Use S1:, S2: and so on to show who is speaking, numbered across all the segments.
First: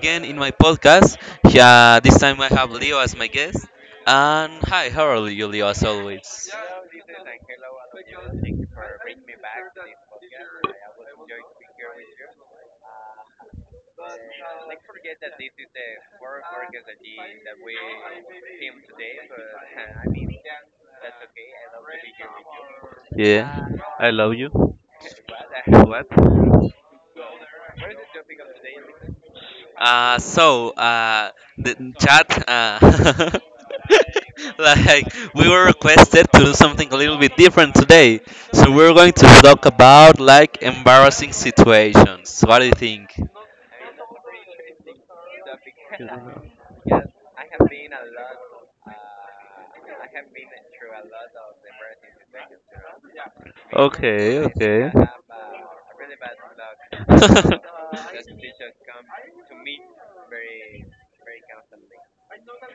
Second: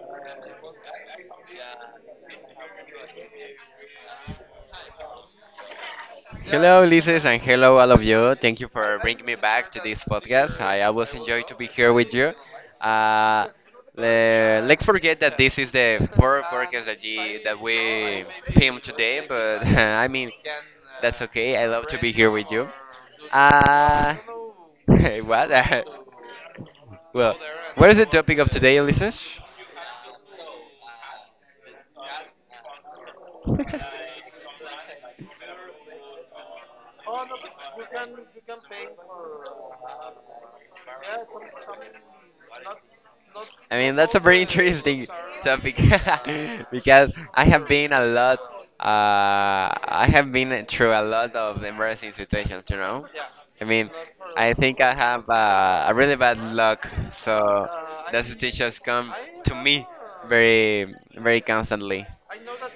S1: again in my podcast. Yeah, this time I have Leo as my guest. And hi, how are you, Leo, as always?
S2: Hello, Ulises, and hello, all of you. Thank you for bringing me back to this podcast. I always enjoy to be here with you. Uh, let's forget that this is the fourth podcast that we filmed today, but I mean, that's okay. I love to be here with you.
S1: Yeah.
S2: Uh, what? Well, what is the topic of today, Ulises?
S1: Uh, so, uh, the chat, like, we were requested to do something a little bit different today. So, we're going to talk about, like, embarrassing situations. What do you think?
S2: I mean, that's a very interesting topic because I have been a lot. I have been through a lot of embarrassing situations. I mean,
S1: Okay,
S2: I think
S1: okay.
S2: I have a really bad luck, so the situations come to me very, very constantly.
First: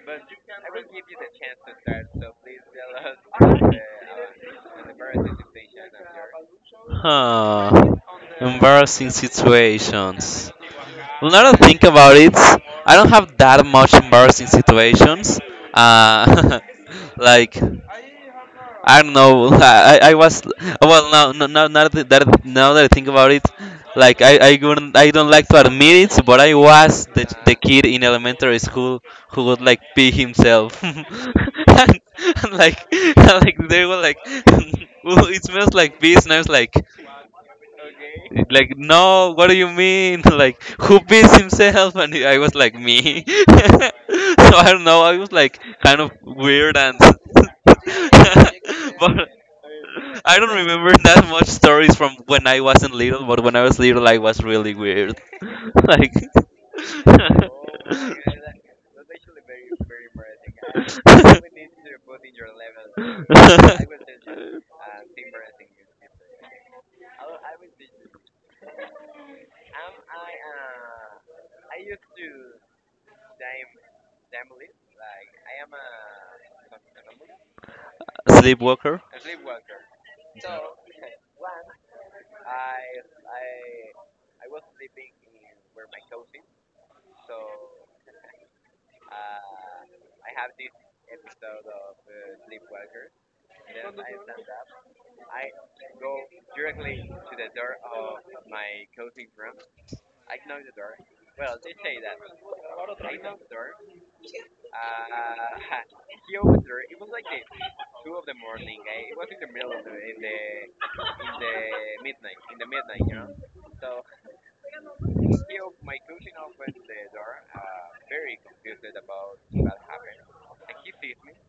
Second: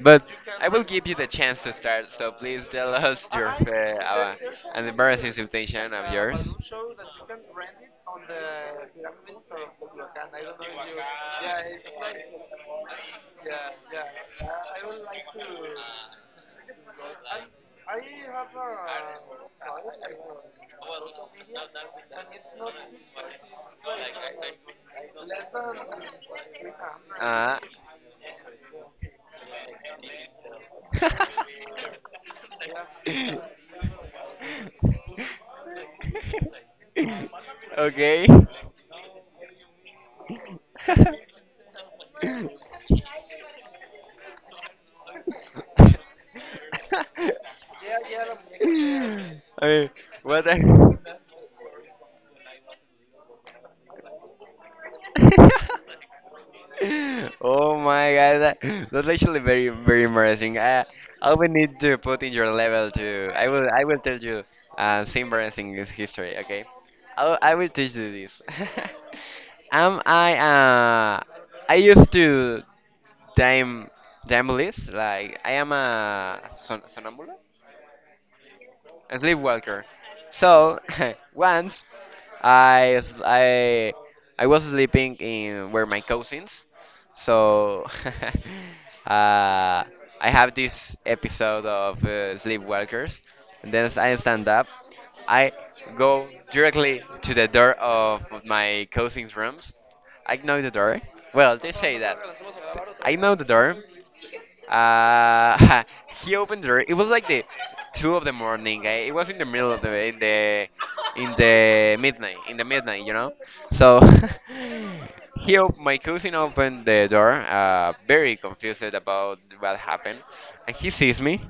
S2: But I will give you the chance to start, so please tell us your an embarrassing situation of yours.
S1: Huh. Embarrassing situations. Well, now that I think about it, I don't have that much embarrassing situations. Uh, like I don't know. I was well now no now now that that- now that I think about it, like I don't like to admit it, but I was the
S2: Uh,
S1: kid in elementary school who would like pee himself, and like like they were like, well it smells like pee, and I was like,
S2: okay.
S1: it's like, no, what do you mean? Like, who beats himself? And I was like, me. So I don't know. I was like kind of weird and, but
S2: I mean,
S1: I
S2: what?
S1: don't remember
S2: the-
S1: that much stories from when I wasn't little. But when I was little, I was really weird. Like,
S2: Oh my god, that's actually very very embarrassing. I will need to put in your level too. I will tell you some embarrassing is history, okay? I will teach you this. um I uh I used to time damblist, like I am a somnambulist,
S1: sleepwalker.
S2: a sleepwalker. So once I I was sleeping in where my cousins, so uh, I have this episode of Sleepwalkers, and then as I stand up. I go directly to the door of my cousins' rooms. I know the door. Well, they say that. I know the door, uh, he opened the door. It was like the two of the morning. It was in the middle of the midnight in the midnight, you know. So my cousin opened the door, very confused about what happened, and he sees me.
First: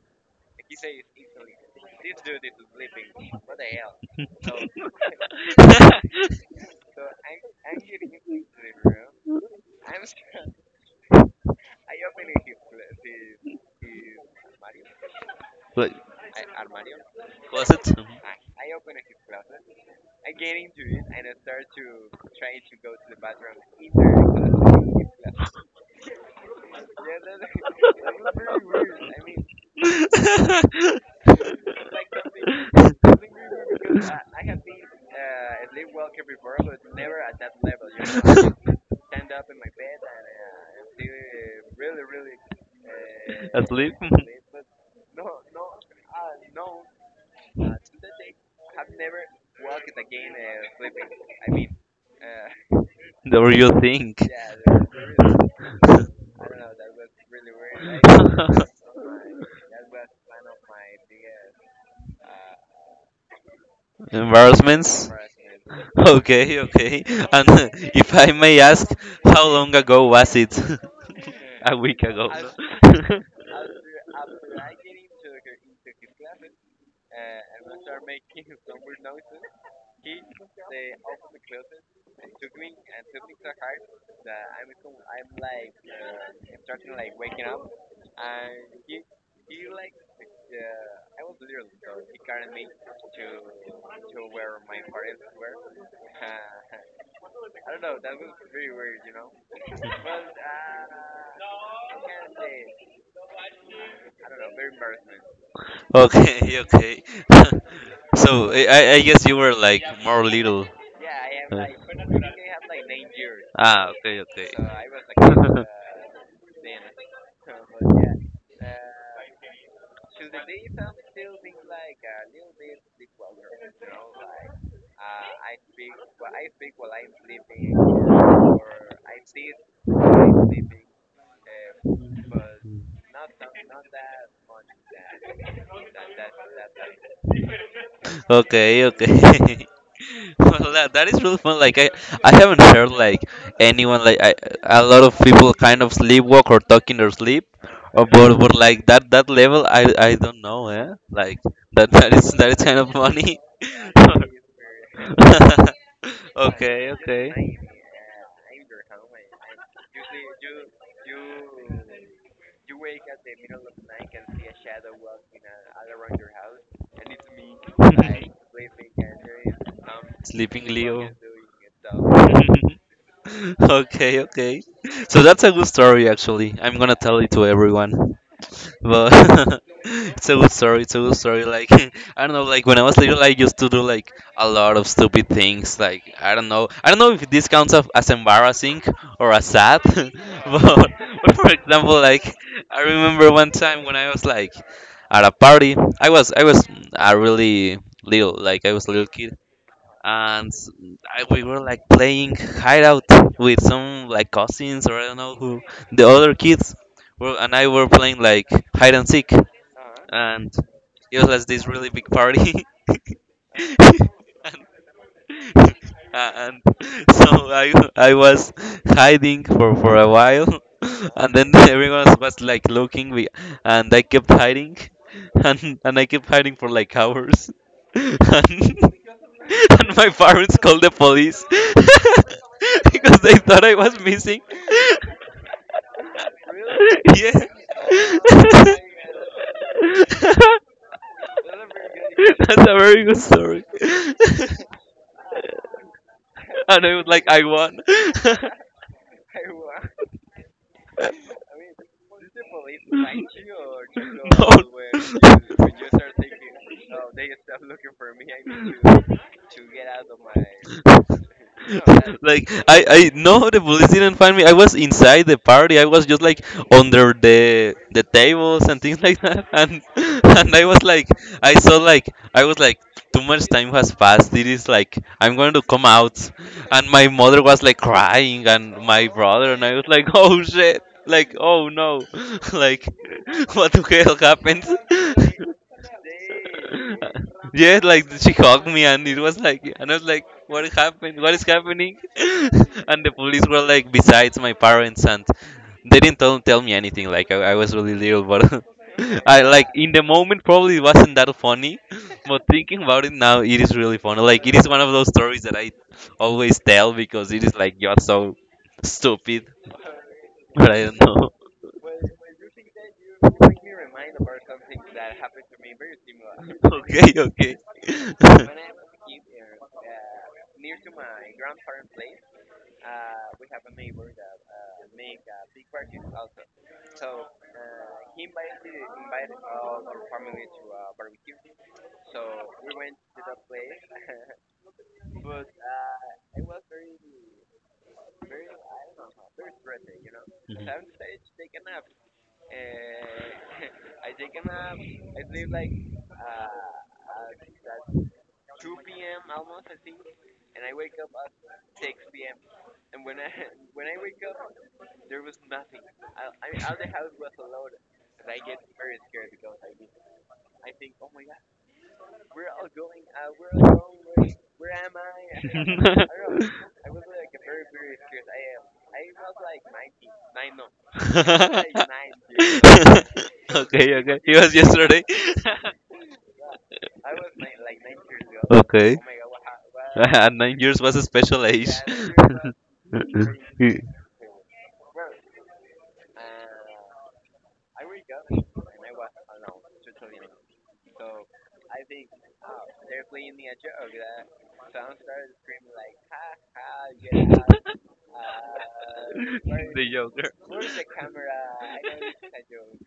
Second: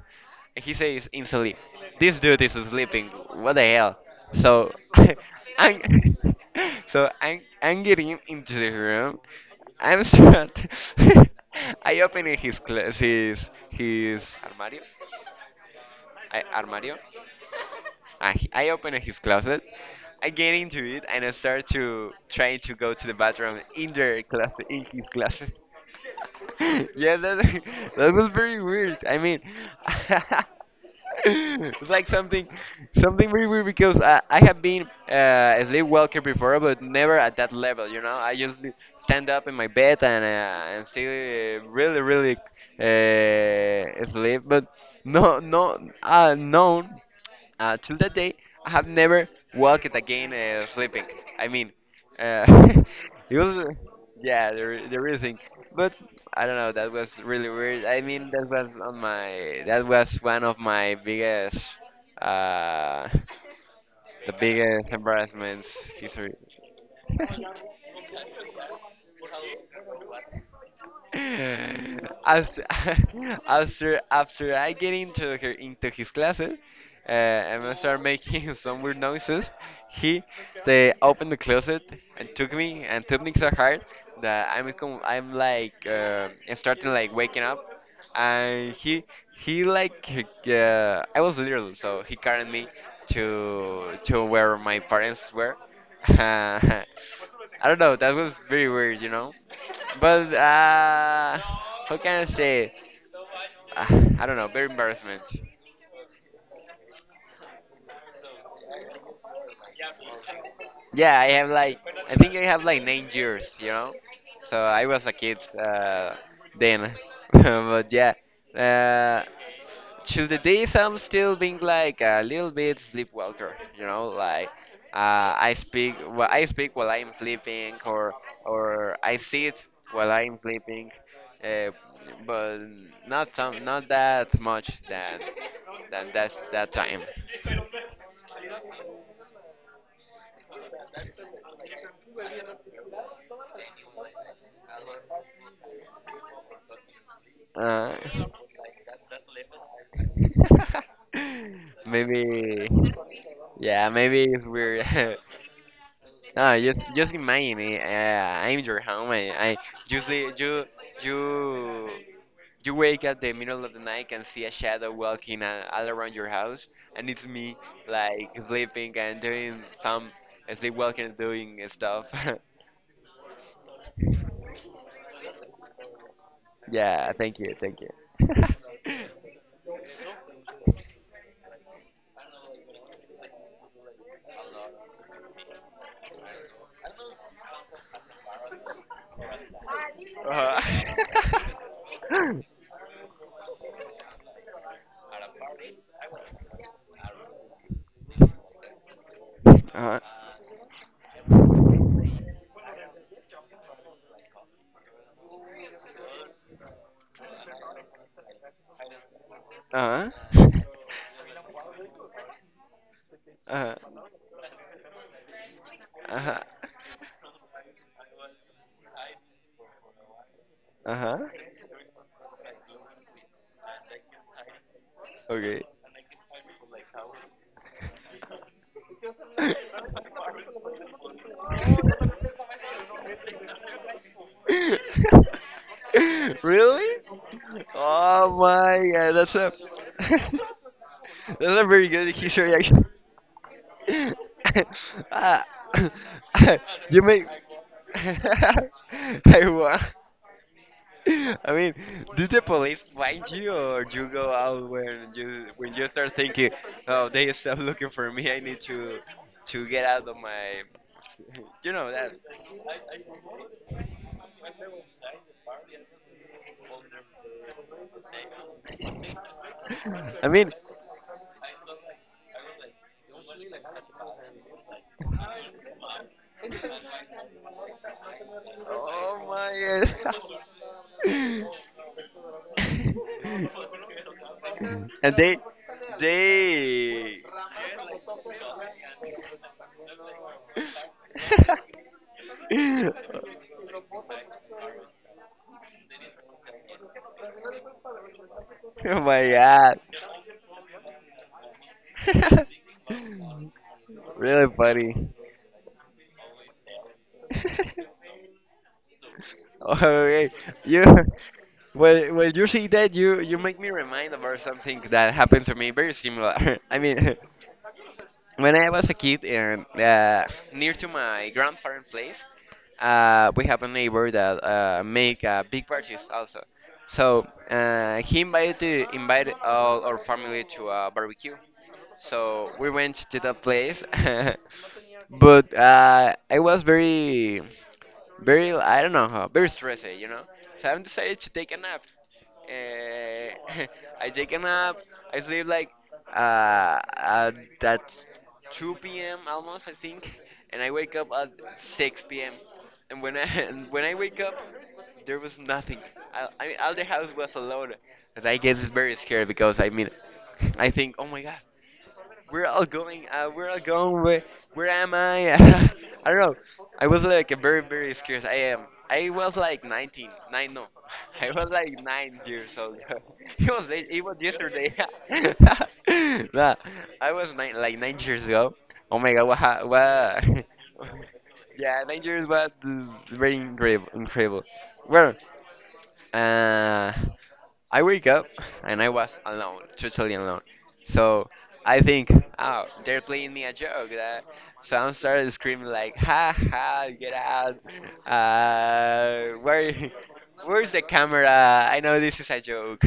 S2: He says in sleep, this dude is sleeping. What the hell? So, I'm, so I'm getting into the room. I'm start. I open his cl- his armario.
S1: Like,
S2: Armario.
S1: was it?
S2: I open his closet. I get into it and I start to try to go to the bathroom in their closet, in his closet. Yeah, that that was very weird. I mean, it's like something very weird because I have been a sleepwalker before, but never at that level. You know, I just stand up in my bed and still really, really
S1: Asleep?
S2: sleep. But no. Till that day, I have never walked again sleeping. I mean, uh, it
S1: The real
S2: was,
S1: thing.
S2: yeah, the real thing. But I don't know, that was really weird. I mean, that was one of my uh, the biggest
S1: Embarrassments?
S2: embarrassments history.
S1: Okay, okay. And if I may ask, how long ago was it? A week ago.
S2: After, after I get into her into his classes and I start making some weird noises, he they opened the closet and took me so hard that I'm like starting like waking up and he like I was little so he carried me to where my parents were. I don't know, that was very weird, you know, but how can I say? I don't know. Very embarrassment.
S1: Okay, okay. So I guess you were like more little.
S2: Yeah, I have
S1: Uh,
S2: like I think I have like 9 years. You know,
S1: Okay, okay.
S2: so I was a kid then. But yeah, uh, to the days I'm still being like a little bit sleepwalker, you know, like I speak while I'm sleeping, or I sit while I'm sleeping, uh, but not not that much than that that time.
S1: Okay, okay. Well, that is really fun. Like I haven't heard like anyone like I, a lot of people kind of sleepwalk or talk in their sleep, or
S2: Uh,
S1: but like that level I don't know, eh? Like that is
S2: Maybe.
S1: kind of funny.
S2: Yeah, maybe it's weird. No,
S1: Okay,
S2: just
S1: okay.
S2: imagine it. I'm your home. And I just, sleep, you you wake up the middle of the night and see a shadow walking all around your house, and it's me like sleeping and doing some
S1: Sleeping
S2: sleepwalking
S1: Leo.
S2: and doing stuff.
S1: Okay, okay. So that's a good story, actually. I'm gonna
S2: Yeah,
S1: tell it
S2: thank
S1: to
S2: you, thank
S1: everyone.
S2: you.
S1: But it's a good story. It's a good story. Like I don't know. Like when I was little, I used to do like a lot of stupid things. Like I don't know. I don't know if this counts as embarrassing or as sad.
S2: uh
S1: But for example, like
S2: uh
S1: I remember one time when I was like at a party. I was a really little. Like I was a little kid
S2: huh.
S1: and we were like playing hideout with some like cousins or I don't know who the other kids were, and I were playing like hide and seek,
S2: uh huh.
S1: and it was like this really big party.
S2: uh
S1: And
S2: huh.
S1: and so I I was hiding for a while,
S2: uh uh
S1: and then everyone was like looking, and I kept hiding,
S2: Okay.
S1: and I kept hiding for like hours, and my parents called the police because they thought I was missing.
S2: Really?
S1: Yeah,
S2: Oh my god, that's a that's a very good history
S1: that's a
S2: actually.
S1: very good story.
S2: Ah,
S1: And I
S2: You
S1: was like,
S2: make
S1: I won.
S2: I won. I mean, did the police find you, or you go out when you start thinking, oh, they stop looking for me. I need to get out of my,
S1: No.
S2: you know that.
S1: Like I no the police didn't find me. I was inside the party. I was just like under the tables and things like that. And
S2: I mean,
S1: and I was like I saw like I was like too much time has passed. It is like I'm going to come out. And my mother was like crying and my
S2: oh
S1: brother and I was like oh
S2: my
S1: shit like oh no
S2: god.
S1: like what the hell happened.
S2: And they
S1: Yeah, like she hugged me, and it was like, and I was like, what happened? What is happening? And the police were like, besides my parents, and they didn't tell me anything. Like I was really little, but
S2: oh my
S1: I like
S2: god
S1: in the moment probably it wasn't that funny, but thinking about it now, it is really funny. Like
S2: really
S1: it is one of
S2: funny
S1: those stories that I always tell because it is like you're so stupid,
S2: okay
S1: but I
S2: you.
S1: don't know.
S2: Well, when you see that, you make me remind about something that happened to me very similar. I
S1: Okay,
S2: mean,
S1: okay. Mhm.
S2: When I was a kid and near to my grandparents' place, we have a neighbor that make big parties also. So he invited all our family to a barbecue. So we went to that place, but I was very I don't know how very stressed, you know. So I decided to take a nap. Uh, I take a nap. I sleep like at that 2 p.m. almost I think, and I wake up at 6 p.m. And when I and when I wake up, there was nothing. I mean, all the house was alone, and I get very scared because I mean, I think, oh my god, we're all going. We're all going. Where am I? I don't know. I was like very, very scared. I am. I was like 19. Nine, no. I was like 9 years old. It was.
S1: Okay,
S2: It was
S1: okay. It was
S2: yesterday.
S1: yesterday.
S2: Nah, I was nine, like 9 years ago.
S1: Okay.
S2: Oh my god! What? What?
S1: At 9 years was a special age.
S2: Yeah, 9 years. What? Is
S1: The
S2: very incredible. Incredible. Well, uh, I wake up and I was alone, totally alone. So I think, oh, they're playing me a joke. That So I started screaming like, ha ha, get out! Uh, where,
S1: Joker.
S2: where's the camera? I know this is a joke.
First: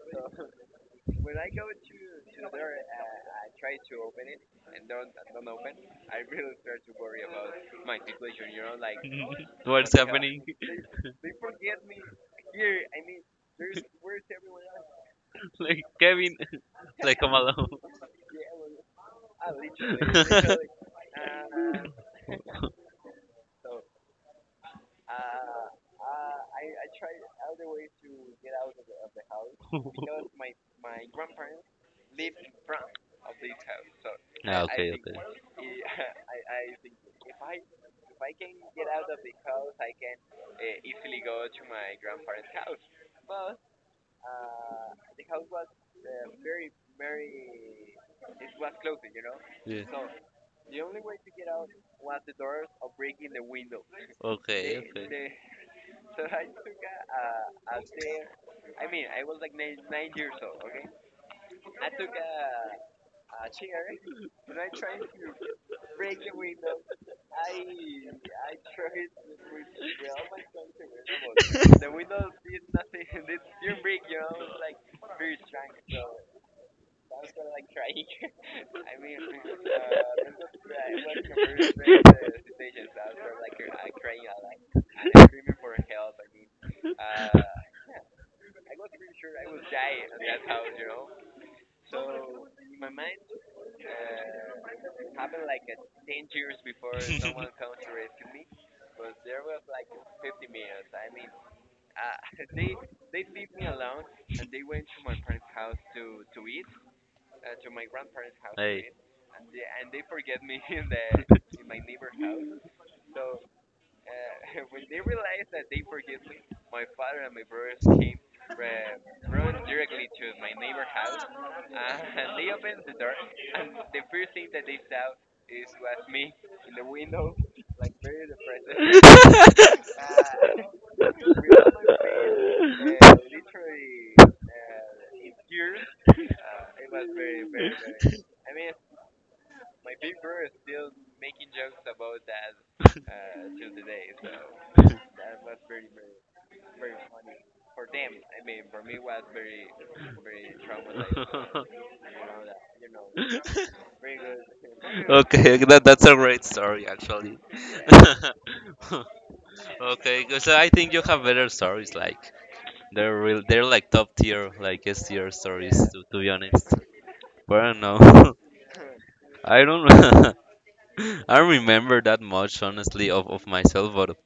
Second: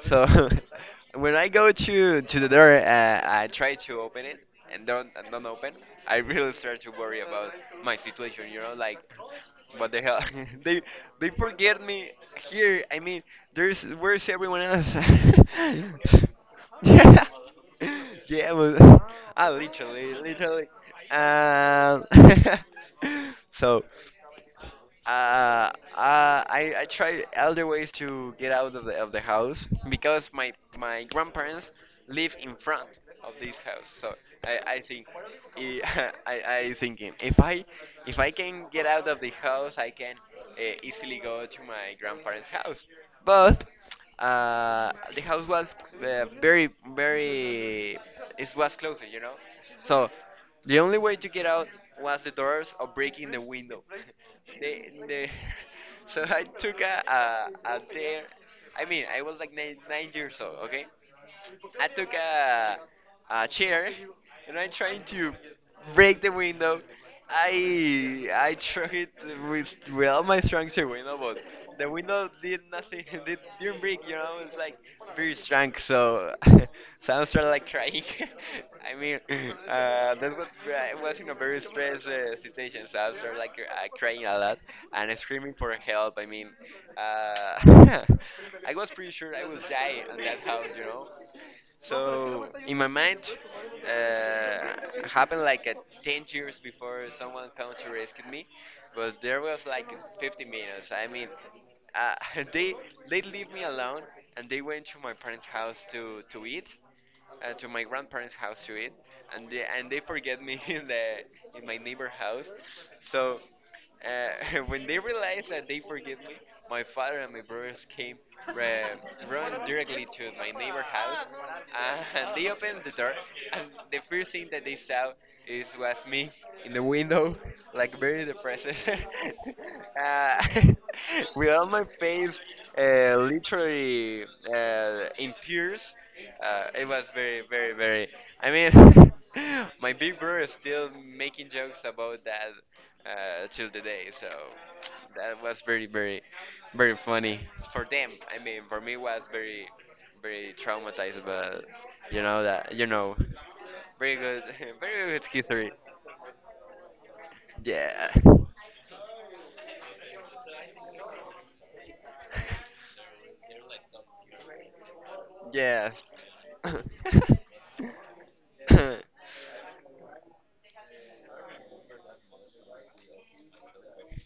S2: So when I go to the door, I try to open it and don't open. I really start to worry about my situation. You know, like what
S1: What's
S2: the hell?
S1: happening?
S2: they they forget me here. I mean, there's where's everyone else?
S1: Like Kevin, like
S2: Yeah,
S1: come
S2: yeah, but ah, literally,
S1: alone.
S2: literally. Um, so uh, I try other ways to get out of of the house because my grandparents live in front of this house. So
S1: Ah, I, I
S2: I
S1: okay,
S2: think
S1: okay.
S2: I, I, I thinking if I can get out of the house, I can easily go to my grandparents' house. But the house was very it was closer, you know.
S1: Yeah.
S2: So the only way to get out was the doors or breaking the window.
S1: Okay,
S2: they,
S1: okay.
S2: they, so I took a dare. I mean, I was like 9 years old, okay? I took a chair and I tried to break the window. I tried it with all my strength to the window, but the window did nothing. It didn't break. You know, it's like very strong. So, so I started like crying. I mean, that was I was in a very stressed situation. So I started like crying a lot and screaming for help. I mean, uh, I was pretty sure I would die in that house. You know. So in my mind, happened like 10 years before someone come to rescue me, but there was like 50 minutes. I mean, uh, they they leave me alone and they went to my parents' house to eat, to my grandparents' house to eat, and they forget me in the in my neighbor house. So. When they realized that they forgive me, my father and my brothers came ra- running directly to my neighbor house, and they opened the door. And the first thing that they saw is was me in the window, like very depressed, uh, with all my face literally in tears. It was very, very, very. I mean, my big brother is still making jokes about that till the day. So that was very, very, very funny for them. I mean, for me was very, very traumatized, but you know, very good, very good
S1: Okay,
S2: history.
S1: that's a great story actually.
S2: Yeah.
S1: Yeah. Okay, 'cause I think you have better stories like they're real they're like top tier, like S tier stories
S2: Yes.
S1: to be honest. But I don't know. I don't I don't remember that much, honestly, of myself, but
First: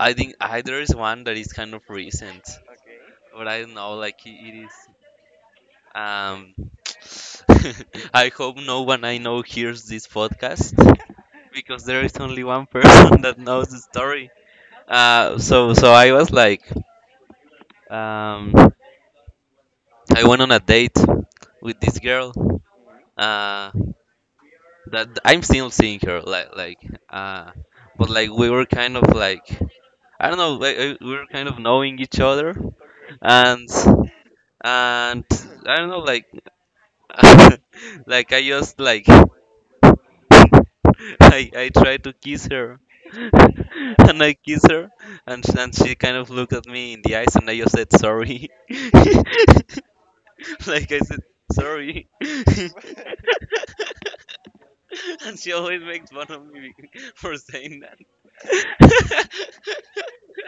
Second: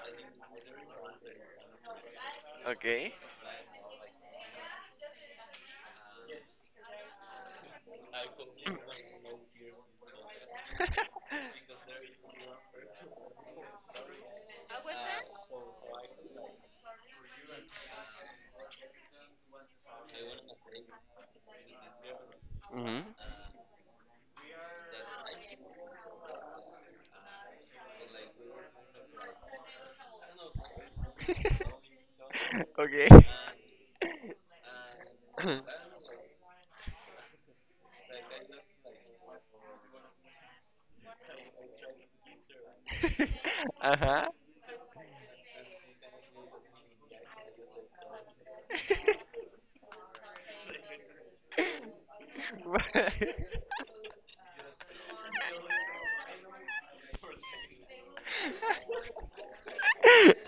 S1: I think there is one that is kind of recent,
S2: Okay.
S1: but I don't know, like it is. Um, I hope no one I know hears this podcast because there is only one person that knows the story. So I was like, um, I went on a date with this girl.
S2: Mhm.
S1: Uh, that I'm still seeing her, like like, uh, but like we were kind of like I don't know. Like we were kind of knowing each other,
S2: Okay.
S1: and and I don't know. Like like I just like I I tried to kiss her,
S2: uh
S1: and
S2: huh.
S1: I kiss her, and and she kind of looked at me in the eyes, and I just said sorry. Like I said sorry, and she always makes fun of me for saying that.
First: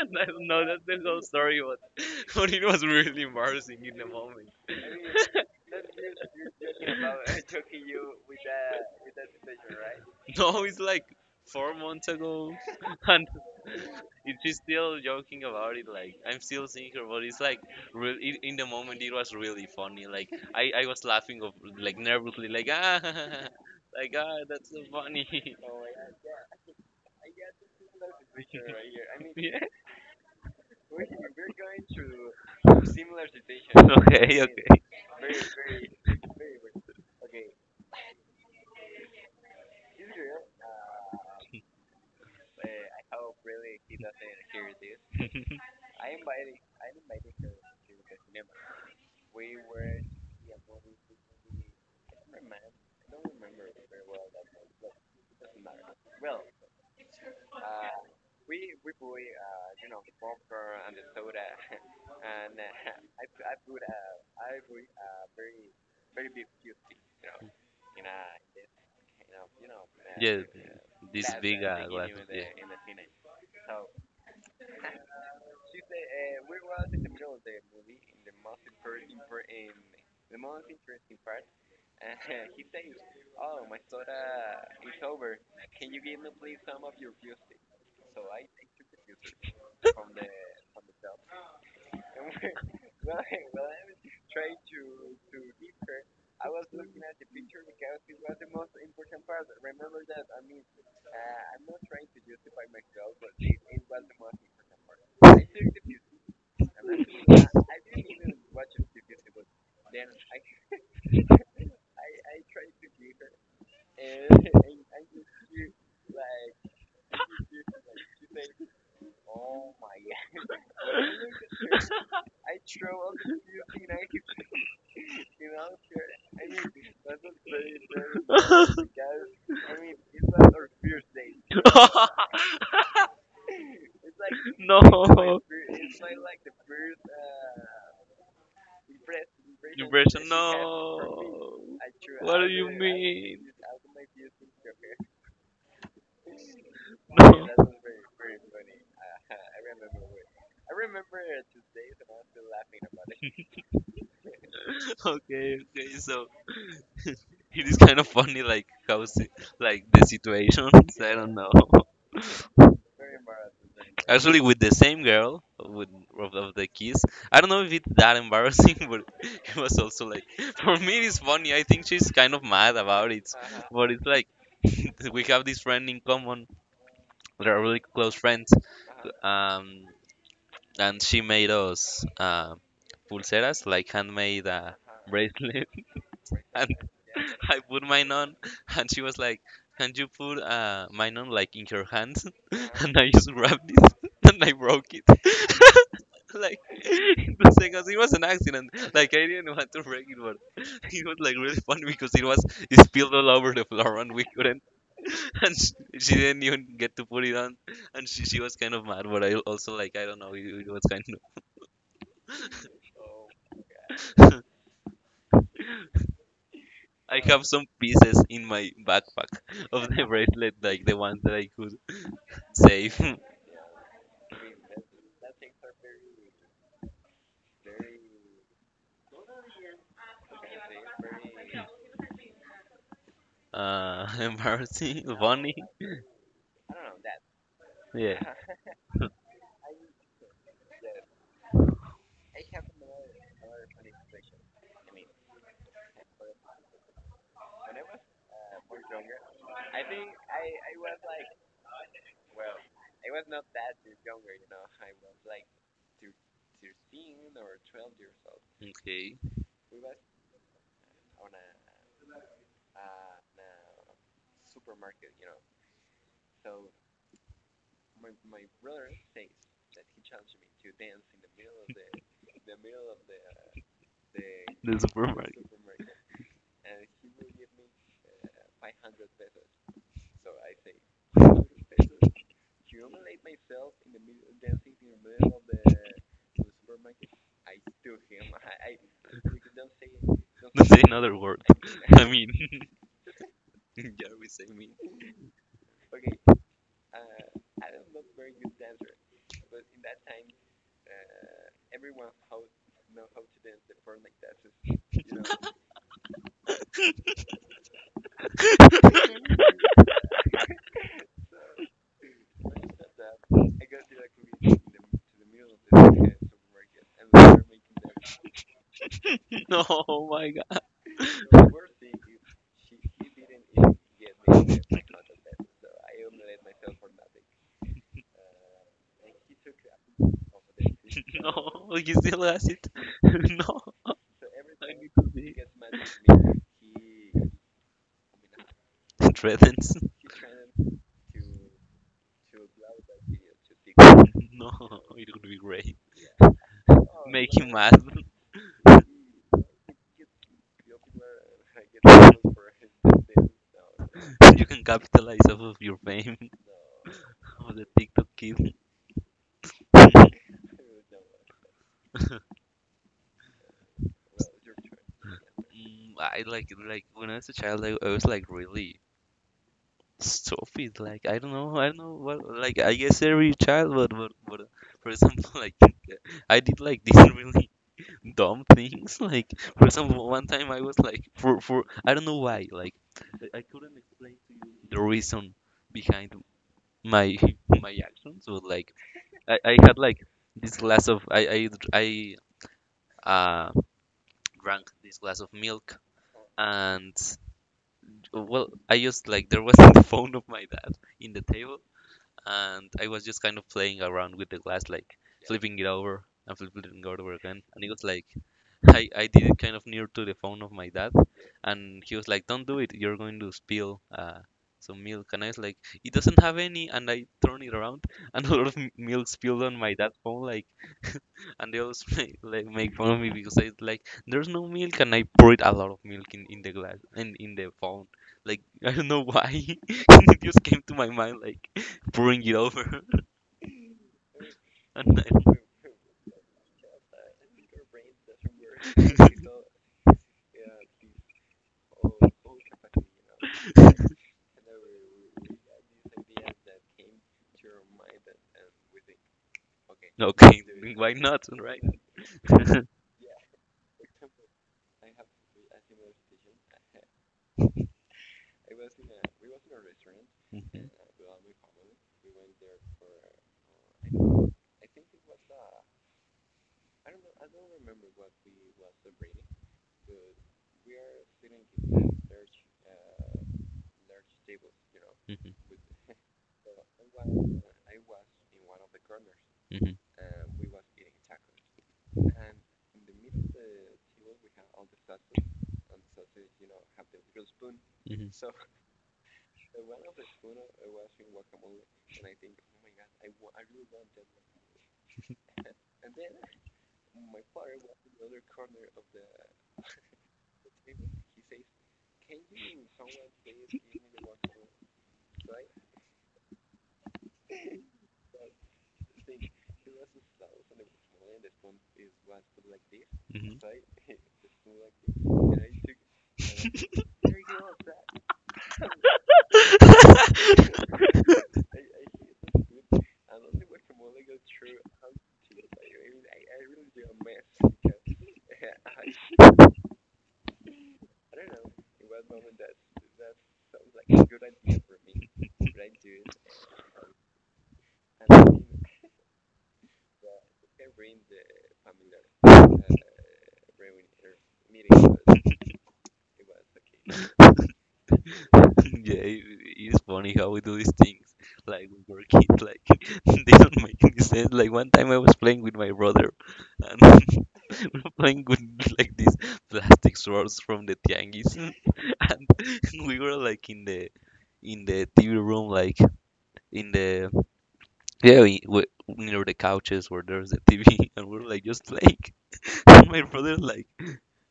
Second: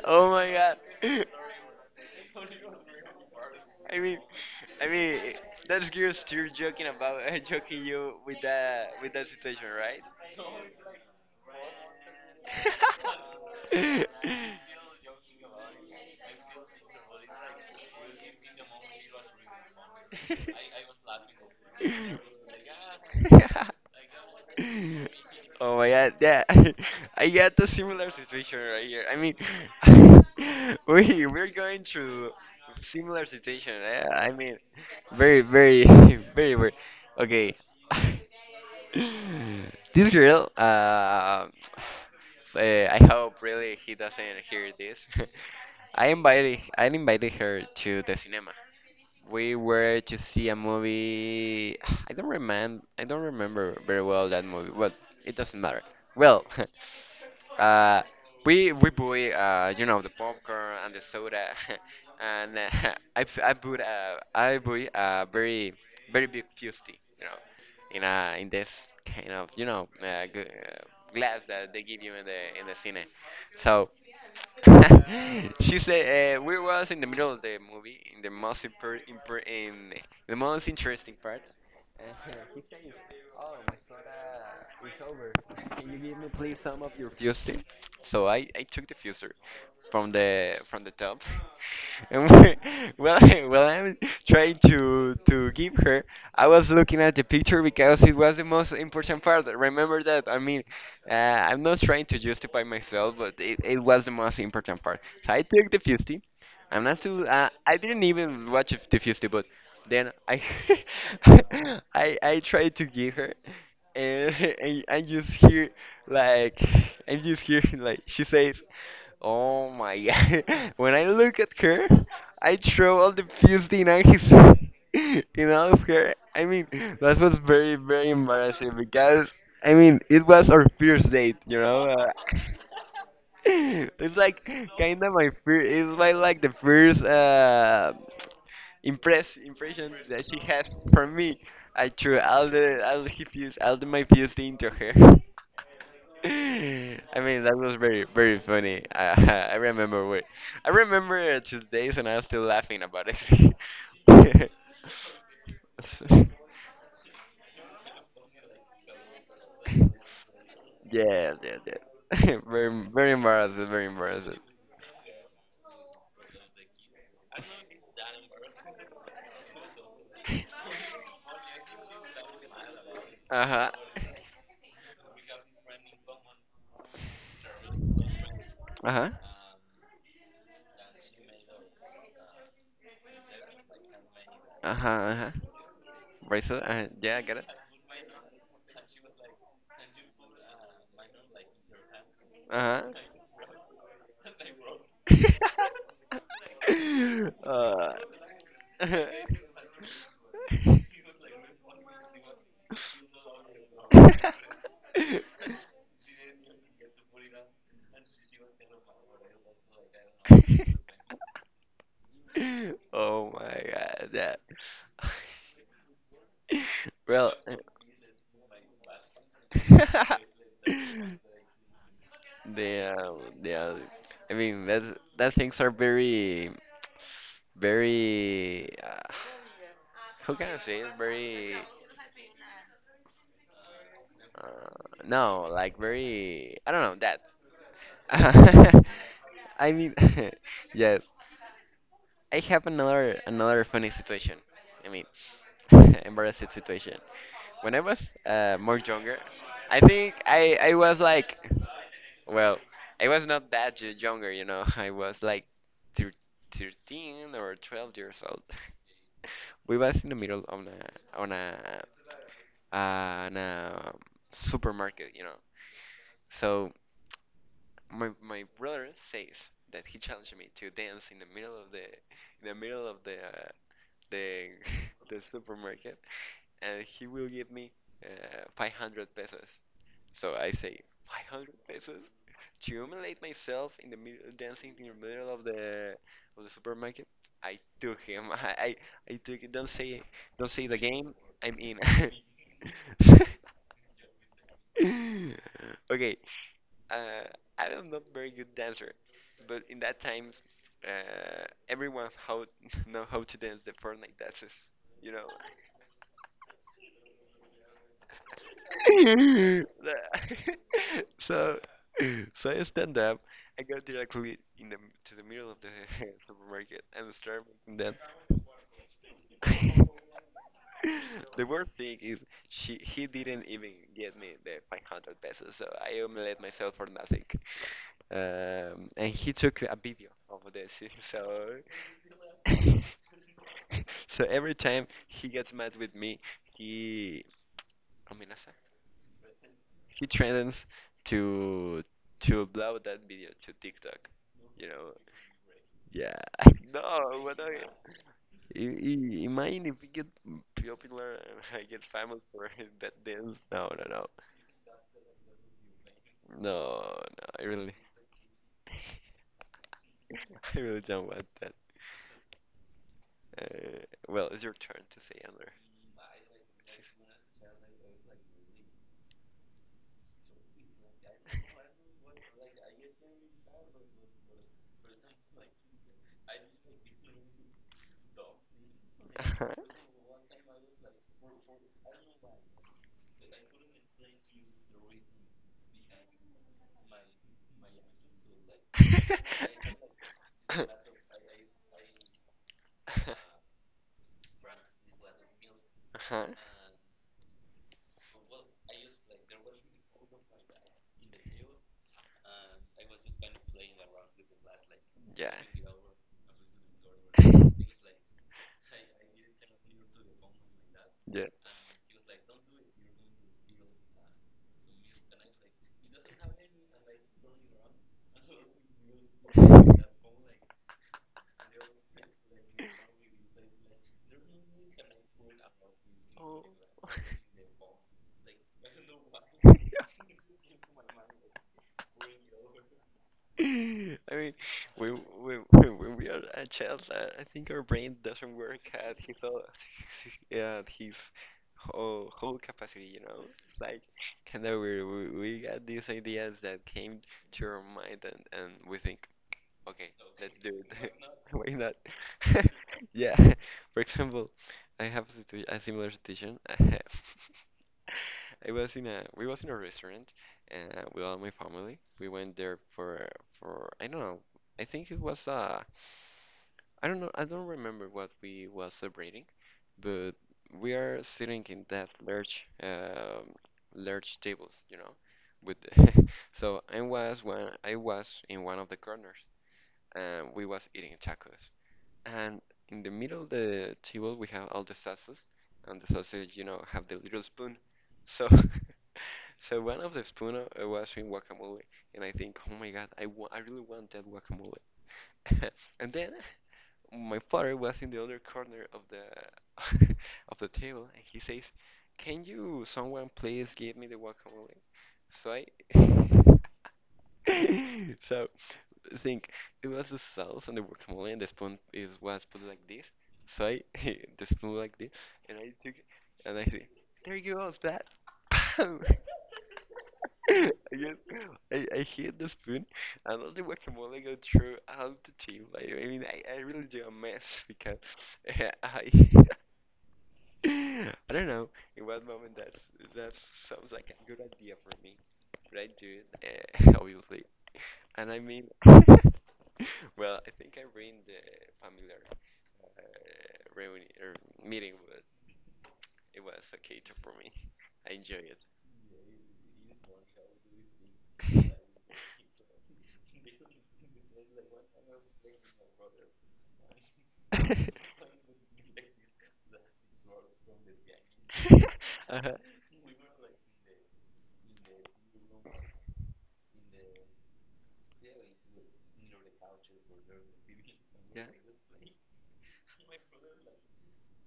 S1: And I
S2: Oh
S1: don't
S2: my
S1: know
S2: god.
S1: that there's no story, but but it was really embarrassing in
S2: I
S1: the
S2: mean,
S1: moment.
S2: I mean, that's girls you're joking
S1: About
S2: about, joking
S1: choking you
S2: you
S1: with
S2: with
S1: with that with
S2: that
S1: that
S2: situation,
S1: situation,
S2: right?
S1: right? No, it's like 4 months ago, and she's still joking about it. Like I'm still seeing her, but it's like real I in the moment it was really funny. Like I was laughing of like nervously, like ah, like ah, that's so funny.
S2: Oh my god, yeah. I got a similar situation
S1: Picture
S2: right
S1: right
S2: here.
S1: here,
S2: I
S1: I'm
S2: mean,
S1: yeah,
S2: we we're going through similar
S1: similar
S2: situation.
S1: situation.
S2: Eh? I
S1: Okay,
S2: mean,
S1: okay.
S2: very very very weird. Okay. This girl, I hope really he doesn't hear this. I invited her to the cinema. We were to see a movie. I don't remember very well that movie, but it doesn't matter. Well, uh, we buy you know, the popcorn and the soda, and I p- I put I buy a very big fusty, you know, in this kind of, you know,
S1: Yeah, this
S2: glass
S1: big
S2: that they
S1: that
S2: give
S1: glass.
S2: you
S1: Glasses. Yeah.
S2: in the cine. So she said we was in the middle of the movie in the most interesting part, and he says, oh, my soda is over, can you give me please some of your fuser. So I took the fuser from the top, and, well, I'm trying to give her. I was looking at the picture because it was the most important part, remember that. I mean, I'm not trying to justify myself, but it was the most important part. So I took the Fusty. I'm not too. I didn't even watch the Fusty, but then I I tried to give her, and and I just hear, like, I just hear like she says, "Oh my God!" When I look at her, I throw all the fused in his, in all of her. I mean, that was very embarrassing because, I mean, it was our first date, you know. It's like kind of my first. It's my, like, the first, impression that she has from me. I threw all the my fused into her. I mean, that was very, very funny. I, I remember what I remember today's, and I'm still laughing about it.
S1: Okay, okay. So it is kind of funny, like how like the situations. I yeah, don't
S2: Yeah,
S1: know.
S2: yeah, yeah. Very, very embarrassing, very embarrassing.
S1: Actually, with the same girl, with of the kiss. I don't know if it's that embarrassing, but it was also like for me it's funny. I think she's kind of mad about it,
S2: Uh huh.
S1: but it's like we have this friend in common. They're really close friends.
S2: Uh huh.
S1: Um, and she made us pulseras, like handmade
S2: Uh huh. Uh huh.
S1: bracelet.
S2: Razor?
S1: And
S2: Yeah, I get it.
S1: I put mine on, and she was like, "Can you put mine on like in your hand?"
S2: Uh huh.
S1: And I just grabbed it, and I broke it. Like in 2 seconds,
S2: Uh.
S1: it was an accident. Like I didn't want to break it, but it was like really funny because it spilled all over the floor, and we couldn't. And she didn't even get to put it on, and she was kind of mad. But I also like I don't know, it was kind of
S2: Oh my god, yeah.
S1: I
S2: Well,
S1: have some pieces in my backpack of the bracelet, like the ones that I could
S2: they,
S1: save.
S2: yeah. I mean, that that things are very, very. Who can I say it? Very. Uh,
S1: Embarrassing,
S2: no,
S1: funny.
S2: like, very. I don't know
S1: Yeah.
S2: that. I mean, yes. I have another funny situation. I mean, embarrassing situation. When I was, more younger, I think I was like, well, I was not that younger, you know. I was like thir 13 or 12 years old.
S1: Okay.
S2: We was in the middle of a on a uh, on a supermarket, you know. So my brother says that he challenged me to dance in the middle of the, in the middle of the the supermarket, and he will give me 500 pesos. So I say, 500 pesos to humiliate myself in the middle, dancing in the middle of the supermarket. I took him. I took it. Don't
S1: Don't
S2: say the
S1: say
S2: game.
S1: another word.
S2: I'm in.
S1: I mean, yeah, we say mean.
S2: Okay. Uh, I am not very good dancer, but in that times, everyone how know how to dance the Fortnite dances. You know. So, so I stand up. I go directly in the, to the middle of the supermarket and stand them.
S1: No, oh my God.
S2: The worst thing is she he didn't even get me the 500 pesos, so I humiliated myself for nothing. And he took a video of this, so,
S1: No, he still has it. No.
S2: so every time he gets mad with me, he. Amenaza?
S1: Threatens.
S2: He threatens to upload that video to TikTok.
S1: No,
S2: You know,
S1: it would be great.
S2: yeah. No,
S1: Make
S2: what
S1: him mad.
S2: I- imagine if we get popular and I get for that dance. No, no, no,
S1: You can capitalize off of your fame
S2: no, no. I
S1: of the
S2: really,
S1: TikTok kid.
S2: I really don't want that. Uh, well, it's your turn to say, Andrew.
S1: Mm, I like when I was a child, I was like really stupid. Like I don't know what. Like I guess every child, but for example, like I did like these really dumb things. Like
S2: Uh-huh.
S1: for example, one time I was like for I don't know why. Like I couldn't explain to you the reason behind my my actions, but like I had like this glass of I drank this glass of milk
S2: Uh-huh.
S1: and well I just like there was the phone of my dad in the table and I was just kind of playing around with the glass like
S2: Yeah.
S1: flipping it over and flipping it over again and it was like I did it kind of near to the phone of my dad,
S2: Yeah.
S1: and he was like, "Don't do it. You're going to spill some milk." And I was like, "It doesn't have any." And I turned it around, and a lot of milk spilled on my dad's phone. Like, and they always make, like make fun of me because I was like, "There's no milk," and I poured a lot of milk in,
S2: Oh.
S1: the glass and in, the phone. Like, I don't know why. It just came to my mind, like pouring it over,
S2: I mean,
S1: and I,
S2: when we are a child, I think our brain doesn't work at his all, at his whole, whole capacity, you know? Kind of weird. We got these ideas that came to our mind, and we think, okay, let's
S1: okay,
S2: do
S1: why
S2: it.
S1: not,
S2: Why
S1: right?
S2: not? Yeah. For example, I have a, a similar situation. I was in a We was in a restaurant
S1: Mhm,
S2: with all my family. We went there for I don't know. I think it was I don't know. I don't remember what we was celebrating, but we are sitting in that large, large tables, you know,
S1: mhm,
S2: with so I was one I was in one of the corners,
S1: mhm,
S2: and we was eating tacos. And in the middle of the table we have all the sauces, and the sauces, you know, have the little spoon.
S1: mhm,
S2: So so one of the spoon was in guacamole, and I think, oh my god, I really want that guacamole. And then my father was in the other corner of the of the table, and he says, "Can you someone please give me the guacamole?" So I, so I think it was the sauce and the guacamole, and the spoon is was put like this.
S1: mhm.
S2: So I, the spoon like this, and I took it, and I said, there you go, splat. Pow! I just I hit the spoon, and all the guacamole go through out the table. I really do a mess because, I I don't know in what moment that's that sounds like a good idea for me. But I do it, obviously. And I mean, well, I think I ruined the family, reunion, meeting. It was okay to perform. I enjoy
S1: Yeah, it's funny how we do these things. Like we were kids, like they don't make any sense. Like one time I was playing with my brother, and we
S2: it.
S1: were playing with like these plastic swords from the tianguis, and
S2: Uh-huh.
S1: we were like in the TV room, like in the yeah, we, near the couches where there's the TV, and we're
S2: Yeah.
S1: like just playing. And my brother like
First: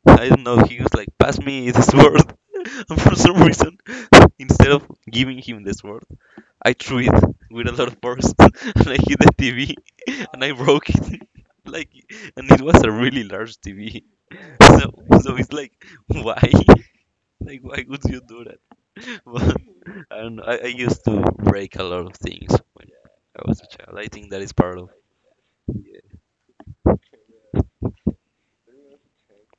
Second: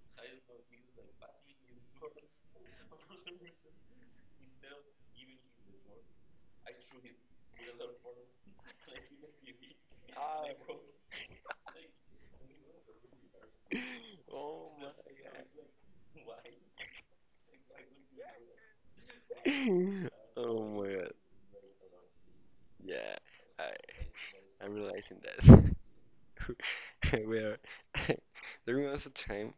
S1: I don't know. He was like, "Pass me the sword," and for some reason, instead of giving him the sword, I threw it with a lot of force, and I hit the TV, and I broke it. Like, and it was a really large TV.
S2: Oh.
S1: So, so it's like, why? Like, why would you do that? But I don't know. I
S2: Oh my
S1: used
S2: God.
S1: to break a lot of things when
S2: Yeah.
S1: I was a
S2: I
S1: child. I think that is
S2: I'm
S1: part of
S2: realizing that
S1: yeah,
S2: we are. There was a time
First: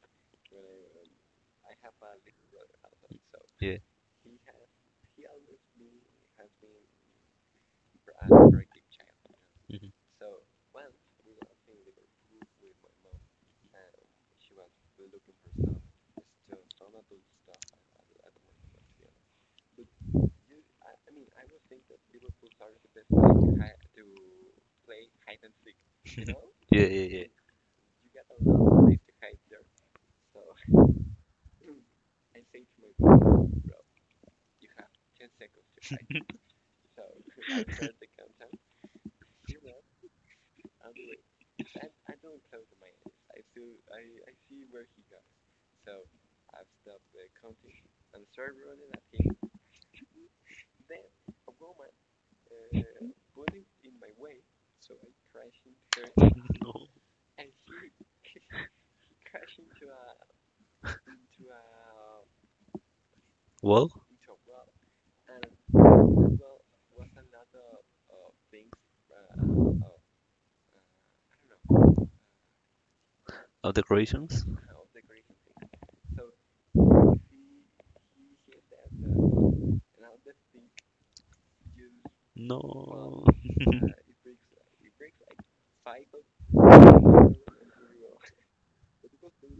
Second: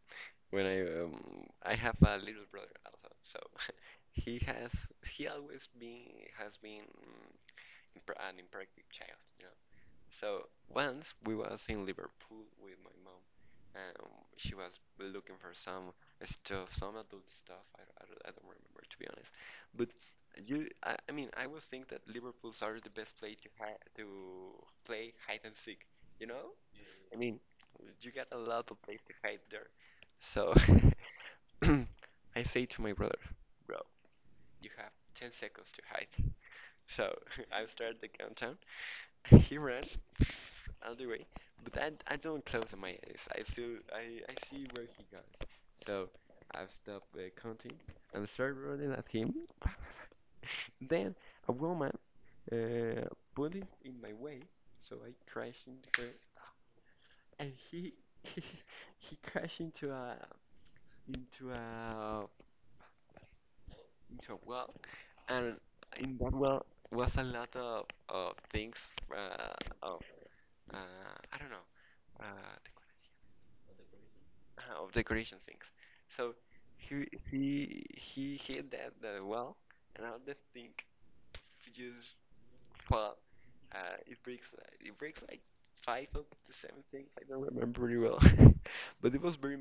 S2: when I, I have a little brother also, so
S1: yeah,
S2: he has he always been has been, an imperfect child, you know.
S1: mhm.
S2: So once we was in Liverpool with my mom, um, she was looking for some stuff, some adult stuff. I don't remember, to be honest, but I mean, I would think that Liverpool's are the best place to hi to play hide and seek, you know.
S1: Yeah, yeah,
S2: I
S1: yeah.
S2: mean, you got a lot of place to hide there, so. I say to my brother, bro, you have 10 seconds to hide. So I start the countdown. He ran all the way, but I don't close my eyes. I see where he goes. So I stop, counting, and start running at him. Then a woman, uh, put it in my way, so I crashed into her, and he, he crashed into a, into a so, well, and in that well was a lot of things, uh, of uh, I don't know, uh, decor-
S1: Of decorations?
S2: of decoration things. So he hit that the well, and all the thing just fall.
S1: No.
S2: Uh, it breaks it breaks like five of the. I don't remember very well, but it was very.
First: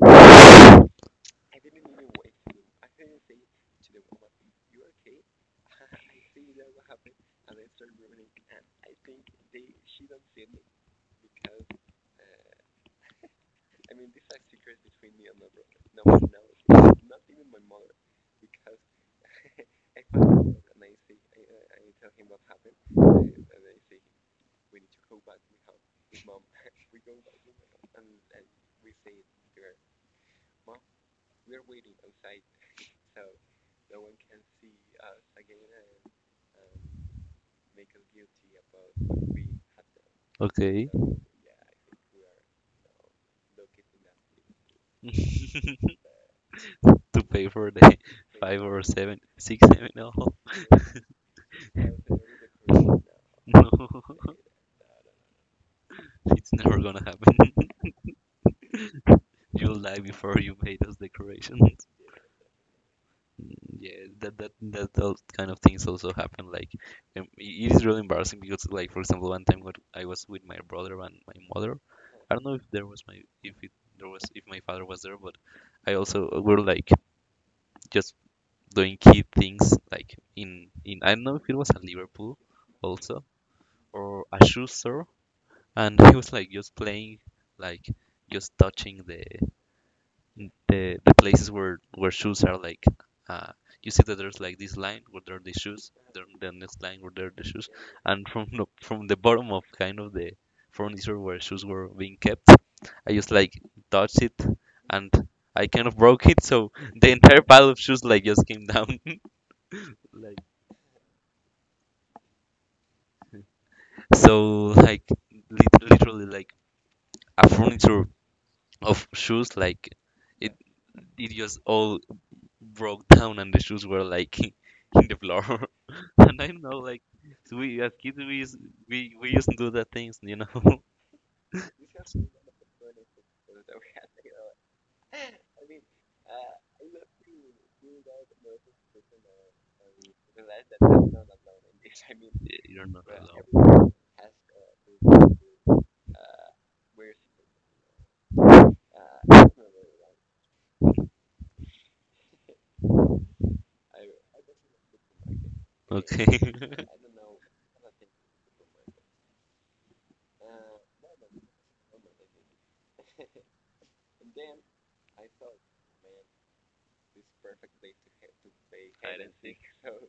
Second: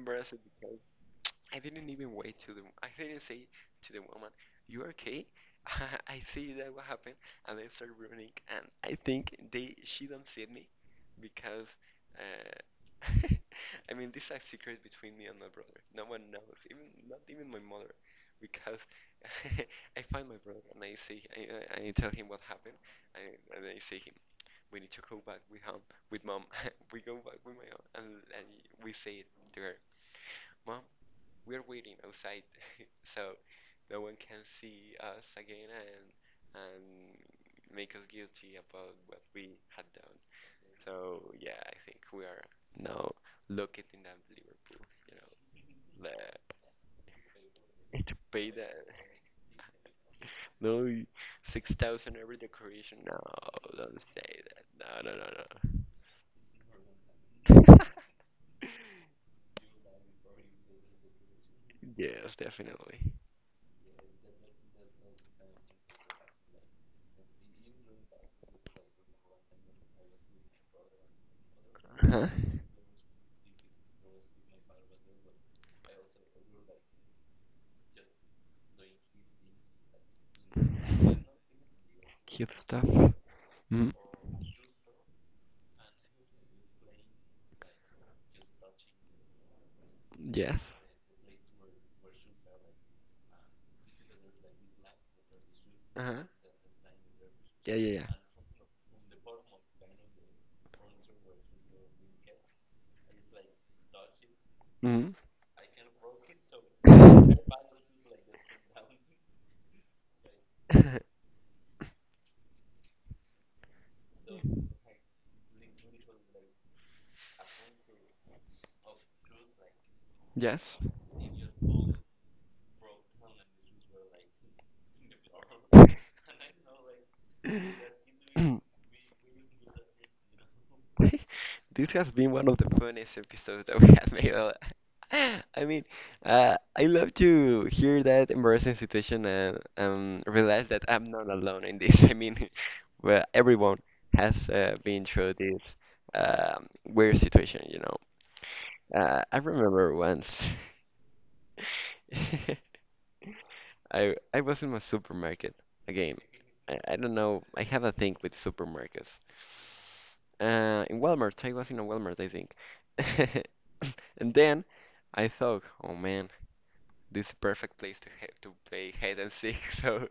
S2: I didn't even wait to the. I didn't say to the woman, "You okay?" I see that what happened, and I start running, and I think they she don't see me because, uh, I mean, this is a secret between me and my brother. No one knows, even, not even my mother, because, I find my brother, and I say, I tell him what happened, and, and I say him, we need to go back with home with mom. We go back with my mom, and we say to her, "Mom, we're waiting outside so no one can see us again, and make us guilty about what we had done."
S1: Okay.
S2: So yeah, I think we are now looking in that Liverpool, you
S1: To
S2: know,
S1: pay for the
S2: the, to pay
S1: five or
S2: that
S1: seven, six, seven. No,
S2: no, 6,000 every decoration. No,
S1: no,
S2: don't say that. No, no, no,
S1: it's never gonna happen.
S2: no.
S1: You'll die before you made those decorations. Mm,
S2: Yes, definitely.
S1: yeah, that those kind of things also happen. Like, it is really embarrassing because, like, for example, one time when I was with my brother and my mother,
S2: Uh-huh.
S1: I don't know if there was my if it there was if my father was there, but I also we were like just doing key things like in I don't know if it was at Liverpool
S2: Cute stuff.
S1: or,
S2: Mm,
S1: or a shoe store, and he was like just playing, like just touching the
S2: yes.
S1: the, the places where shoes are like. Uh, you see that there's like this line where there are the shoes,
S2: Uh-huh.
S1: there the next line where there are the shoes,
S2: Yeah, yeah,
S1: and from the bottom of kind of the furniture where shoes were being kept, I just like touched it
S2: yeah.
S1: and I kind of broke it, so the
S2: Mm.
S1: entire pile of shoes like just came down. Like so like literally like a furniture of shoes like it,
S2: Yes.
S1: it just all broke down and the shoes were like in the floor. And I don't know like so we as kids we used, we we used to do that things, you know.
S2: This has been one of the funniest episodes that we have made. Uh, I mean, I love to hear that embarrassing situation, and, realize that I'm not alone in this. I mean, well, everyone has, been through this, weird situation, you know. I remember once. I was in a supermarket again.
S1: Okay.
S2: I don't know. I have a thing with supermarkets. I was in a Walmart, I think. And then I thought, oh man, this is perfect place to ha to play hide and seek. So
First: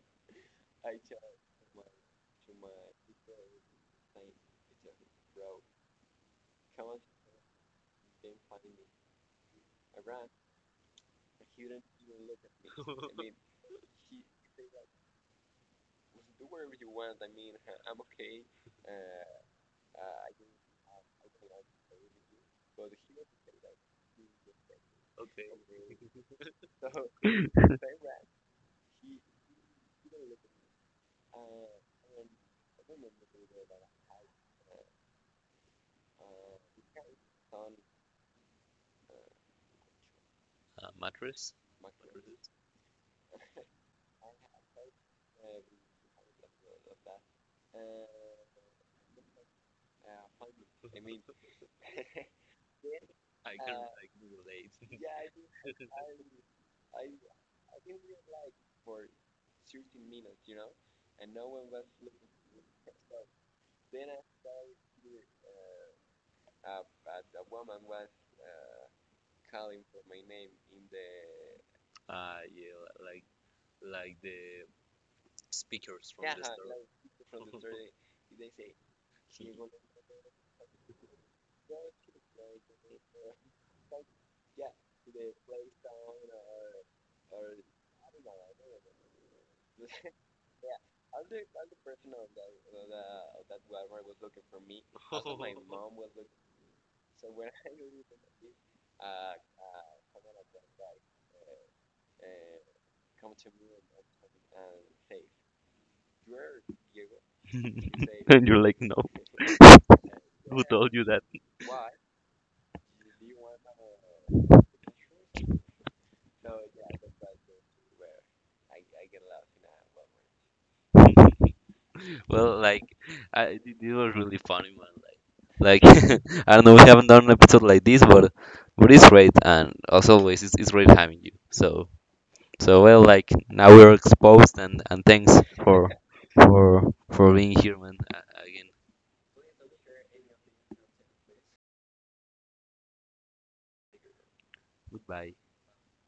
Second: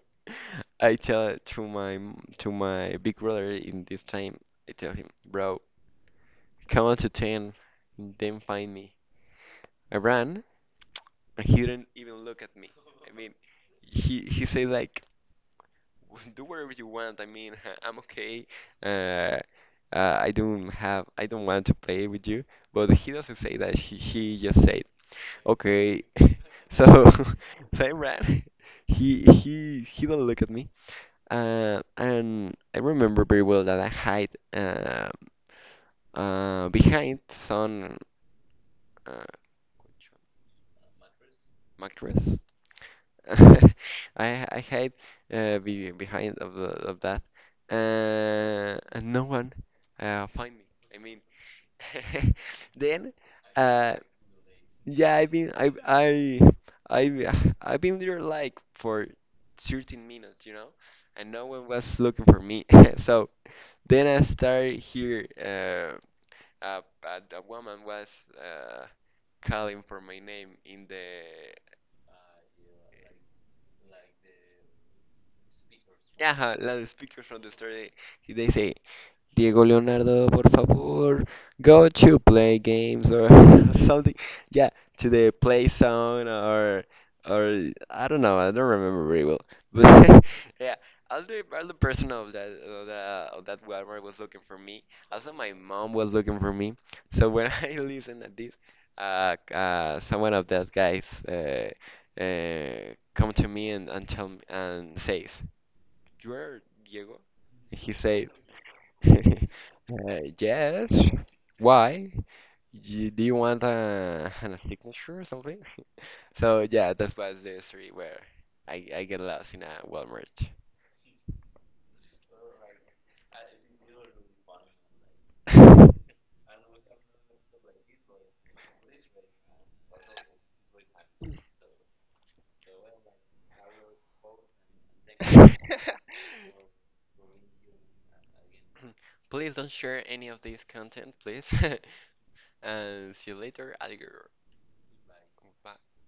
S2: I tell to my big brother in this time. I tell him, bro, count to ten, then find me. I ran, and he didn't even look at me. I mean, he said, like, do whatever you want. I mean, I'm okay. Uh, I don't want to play with you. But he doesn't say that. He just said, okay. So, so I ran. He don't look at me. And I remember very well that I hide, behind some, uh,
S1: A mattress?
S2: mattress. I hide, behind of the, of that, and no one, find me. I mean, then,
S1: I
S2: uh, yeah, I I've been there like for 13 minutes, you know, and no one was looking for me. So then I started here, a woman was, uh, calling for my name in the Ajá, la de Speaker from the Story. Y they say, Diego Leonardo, por favor, go to play games or something. Yeah, to the play zone, or I don't know. I don't remember very well. But yeah, all the person of that of that Walmart was looking for me. Also, my mom was looking for me. So when, I listened at this, someone of that guys, come to me and tell me, and says, you are Diego? He said,
S1: and you're like, no, who
S2: yes.
S1: told you that?
S2: Why? Do you want a, a signature or something? So, yeah, that was the story where I get lost in a Walmart.
S1: Well, like, I, it was really funny, man. Like I don't know, we haven't done an episode like this, but it's great, and as always, it's great having you. So well, like now we're exposed, and thanks for being here, man. Again,
S2: Please don't share any of this content, please. And see you later, alligator.
S1: goodbye.
S2: Bye.